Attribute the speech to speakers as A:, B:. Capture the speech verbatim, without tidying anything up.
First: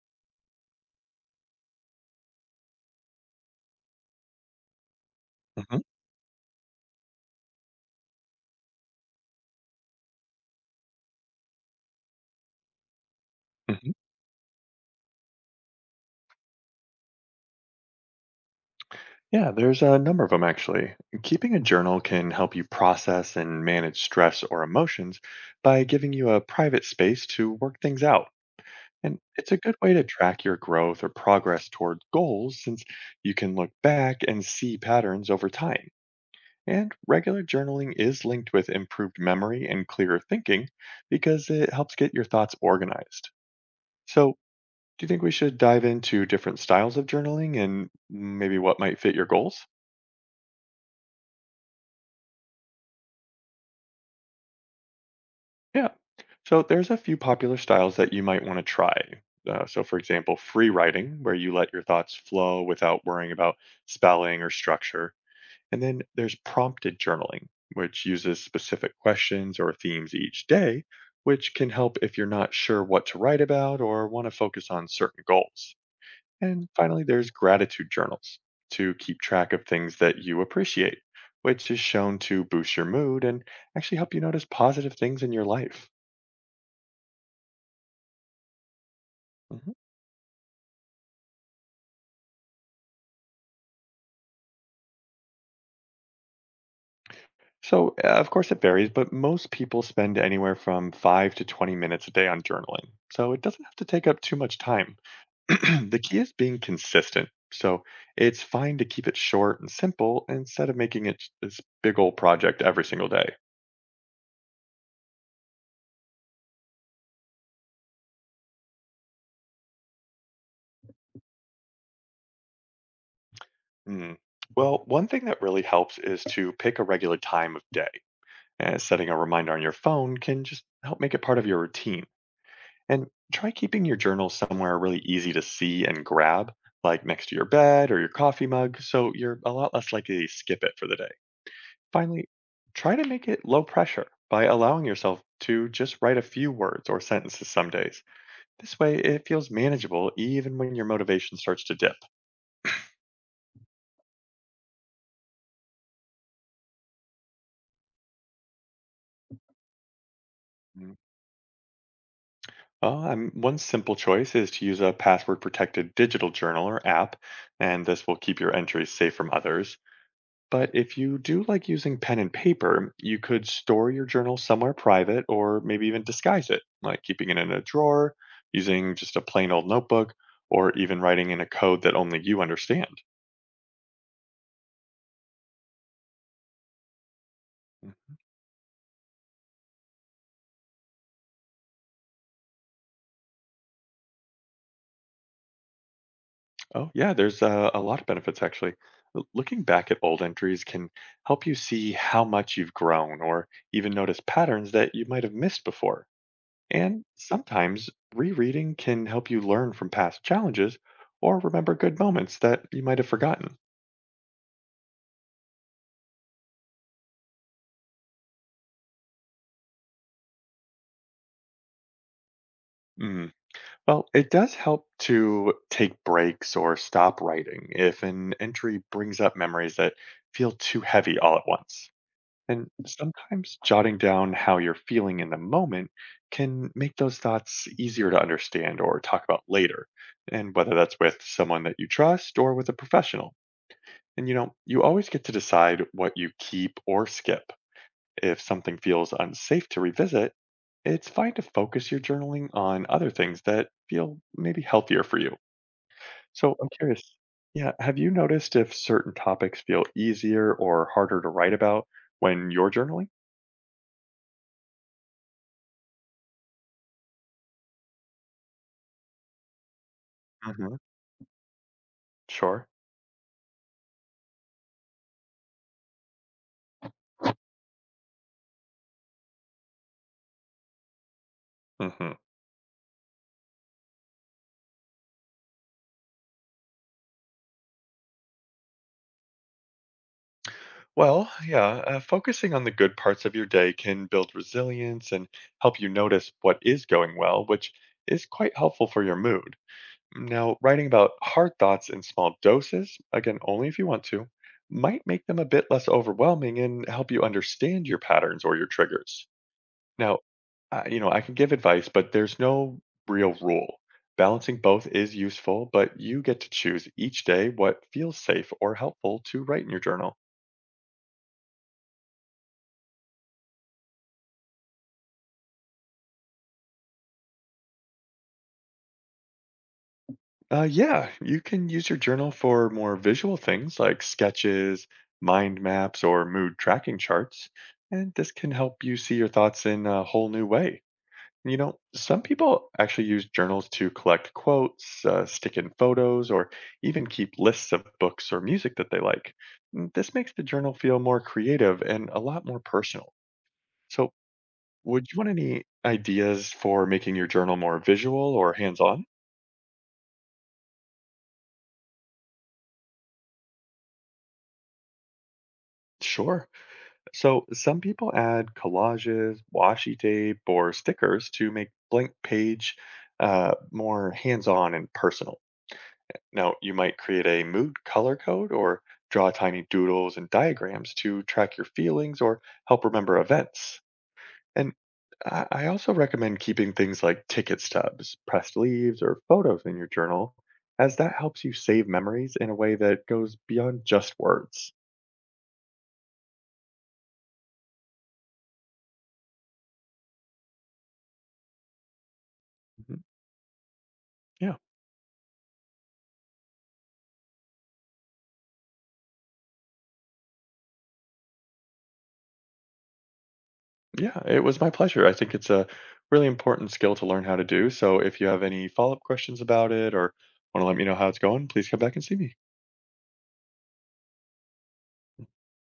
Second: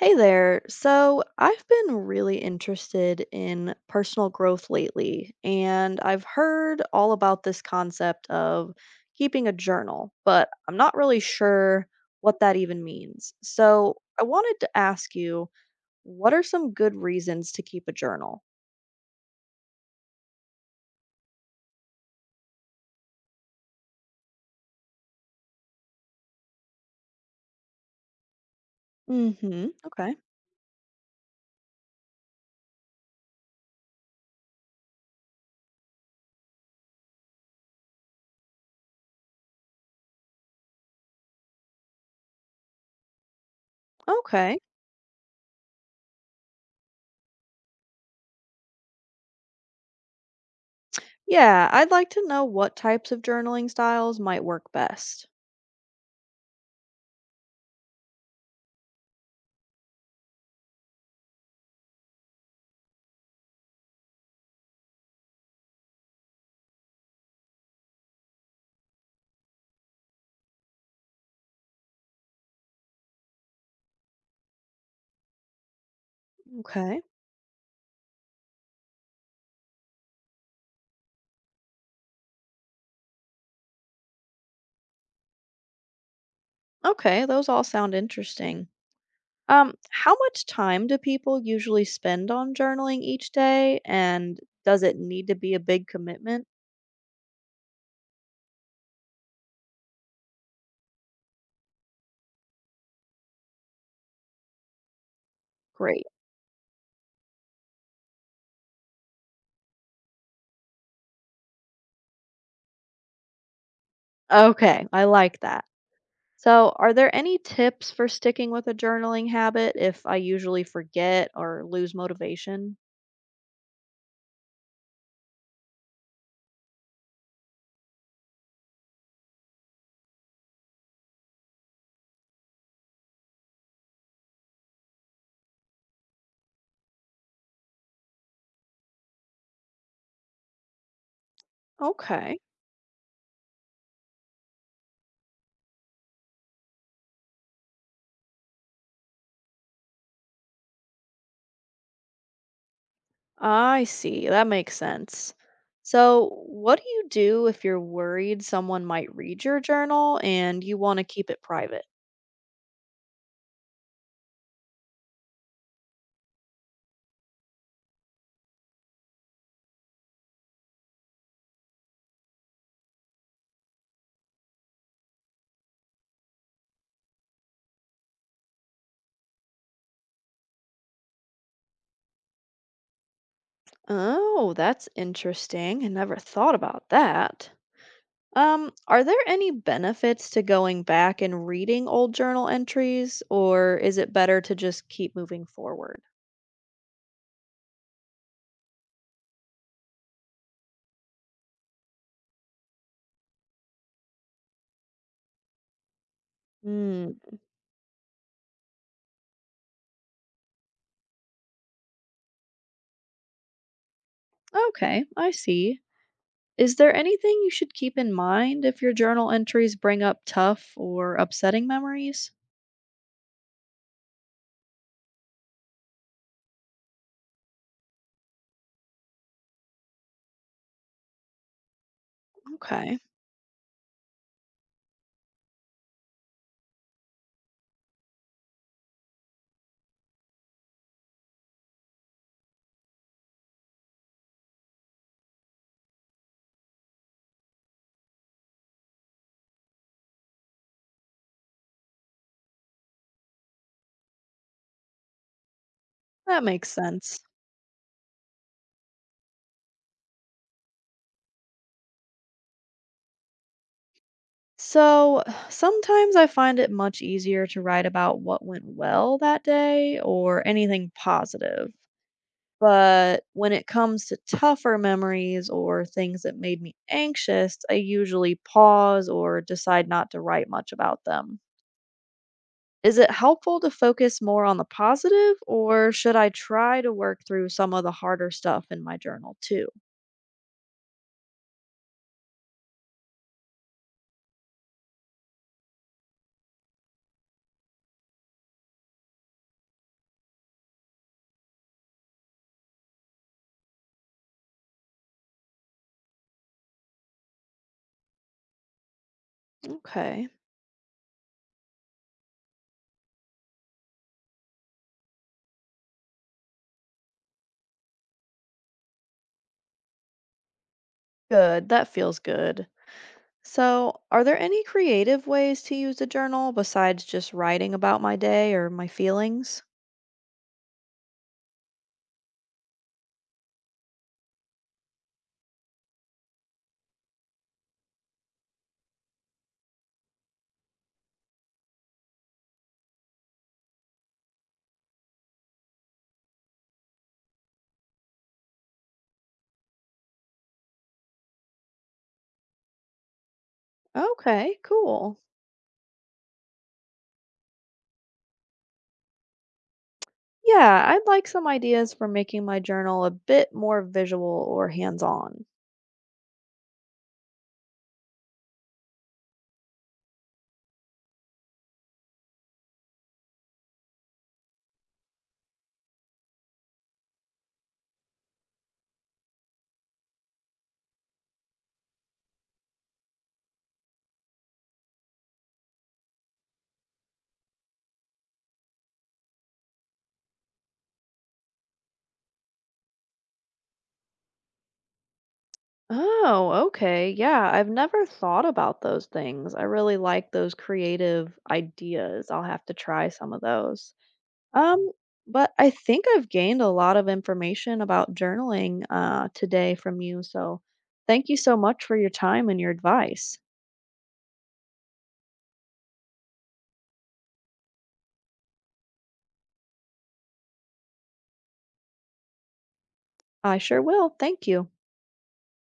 A: Hey there. So, I've been really interested in personal growth lately,
B: Mhm,
A: and I've heard all about this concept of keeping a journal, but I'm not really sure what that even means.
B: mhm.
A: So, I wanted to ask you, what are some good reasons to keep a journal?
B: Yeah, there's a number of them actually. Keeping a journal can help you process and manage stress or emotions by giving you a private space to work things out. And it's a
A: hmm
B: good way to
A: Okay.
B: track your growth or progress toward goals since you can look back and see patterns over time. And regular journaling is linked with improved memory and clearer thinking because it helps get your thoughts organized. So,
A: Okay.
B: do you think we should dive into different styles of journaling and maybe what might fit your goals?
A: Yeah, I'd like to know what types of journaling styles might work best.
B: Yeah. So there's a few popular styles that you might want to try. Uh, so, for example, free writing, where you let your thoughts flow without worrying about spelling or structure. And then there's prompted journaling, which uses specific questions or themes each day, which can help if you're not sure what to write about or want to focus on certain goals. And finally,
A: Okay.
B: there's gratitude journals to keep track of things that you appreciate, which is shown to boost your mood and actually help you notice positive things in your life.
A: Okay, those all sound interesting.
B: Mhm.
A: Um, how much time do people usually spend on journaling each day? And does it need to be a big commitment?
B: So, uh, of course, it varies, but most people spend anywhere from five to twenty minutes a day on journaling. So, it doesn't have to take up too much time. The
A: Great.
B: key is being consistent. So, it's fine to keep it short and simple instead of making it this big old project every single day.
A: Okay, I like that. So, are there any tips for sticking with a journaling habit if I usually forget or lose motivation?
B: Mm. Well, one thing that really helps is to pick a regular time of day. And setting a reminder on your phone can just help make it part of your routine. And try keeping your journal somewhere really easy to see and grab, like next to your bed or your coffee mug, so you're a lot less likely to skip it for the day. Finally,
A: Okay,
B: try to make it low pressure by allowing yourself to just write a few words or sentences some days. This way, it feels manageable even when your motivation starts to dip.
A: I see. That makes sense. So, what do you do if you're worried someone might read your journal and you
B: Mm.
A: want to keep it private?
B: Oh, um, one simple choice is to use a password protected digital journal or app, and this will keep your entries safe from others. But if you do like using pen and paper, you could store your journal somewhere private or maybe even disguise it, like keeping it in a drawer, using just a plain old notebook, or even writing in a code that only you understand.
A: Oh, that's interesting. I never thought about that.
B: Mhm.
A: Um, are there any benefits to going back and reading old journal entries, or is it better to just keep moving forward?
B: Oh, yeah, there's uh, a lot of benefits actually. L- Looking back at old entries can help you see how much you've grown or even notice patterns that you might have missed before. And
A: Hmm.
B: sometimes rereading can help you learn from past challenges or remember good moments that you might have forgotten.
A: Okay, I see. Is there anything you should keep in mind if your journal entries bring up tough or upsetting memories?
B: Mm. Well, it does help to take breaks or stop writing if an entry brings up memories that feel too heavy all at once. And
A: Okay,
B: sometimes jotting down how you're feeling in the moment can make those thoughts easier to understand or talk about later. And whether that's with someone that you trust or with a professional. And you know, you always get to decide what you keep or skip. If something feels unsafe to revisit, it's fine to focus your journaling on other things that feel maybe healthier for you.
A: that
B: So I'm
A: makes
B: curious,
A: sense.
B: yeah, have you noticed if certain topics feel easier or harder to write about when you're journaling?
A: So sometimes I find it much easier to write about what went well that day or
B: Hmm.
A: anything positive.
B: Sure.
A: But when it comes to tougher memories or things that made me anxious, I usually pause or decide not to write much about them.
B: Hmm.
A: Is it helpful to focus more on the positive, or should I try to work through some of the harder stuff in my journal too?
B: Well, yeah, uh, focusing on the good parts of your day can build resilience and help you notice what is going well, which is quite helpful for your mood. Now, writing about hard thoughts in small doses, again, only if you want to, might make them a bit less overwhelming and help you understand your patterns or your triggers. Now,
A: Okay,
B: uh, you know, I can give advice, but there's no real rule. Balancing both is useful, but you get to choose each day what feels safe or helpful to write in your journal.
A: good. That feels good. So, are there any creative ways to use a journal besides just writing about my day or my feelings?
B: Uh, yeah, you can use your journal for more visual things like sketches, mind maps, or mood tracking charts. And this can help you see your thoughts in a whole new way. You know, some people actually use journals to collect quotes, uh, stick in photos, or even keep lists of books or music that they like. Mm, this makes the journal feel more creative and a lot more personal. So,
A: Okay,
B: would you
A: cool.
B: want any ideas for making your journal more visual or hands on?
A: Yeah, I'd like some ideas for making my journal a bit more visual or hands on.
B: Sure. So some people add collages, washi tape, or stickers to make blank page uh, more hands-on and personal. Now you might create a mood color code or draw tiny doodles and diagrams to track your feelings or help remember events. And I I also recommend keeping things like ticket stubs, pressed leaves, or photos in your journal, as that helps you save memories in a way that goes beyond just words.
A: Oh, okay. Yeah, I've never thought about those things. I really like those creative ideas. I'll have to
B: Mhm.
A: try some of those.
B: Yeah.
A: Um, but I think I've gained a lot of information about journaling uh, today from you. So thank you so much for your time and your advice.
B: Yeah, it was my pleasure. I think it's a really important skill to learn how to do. So if you have any follow-up questions about it or want to let me know how it's going, please come back and see me.
A: I sure will. Thank you.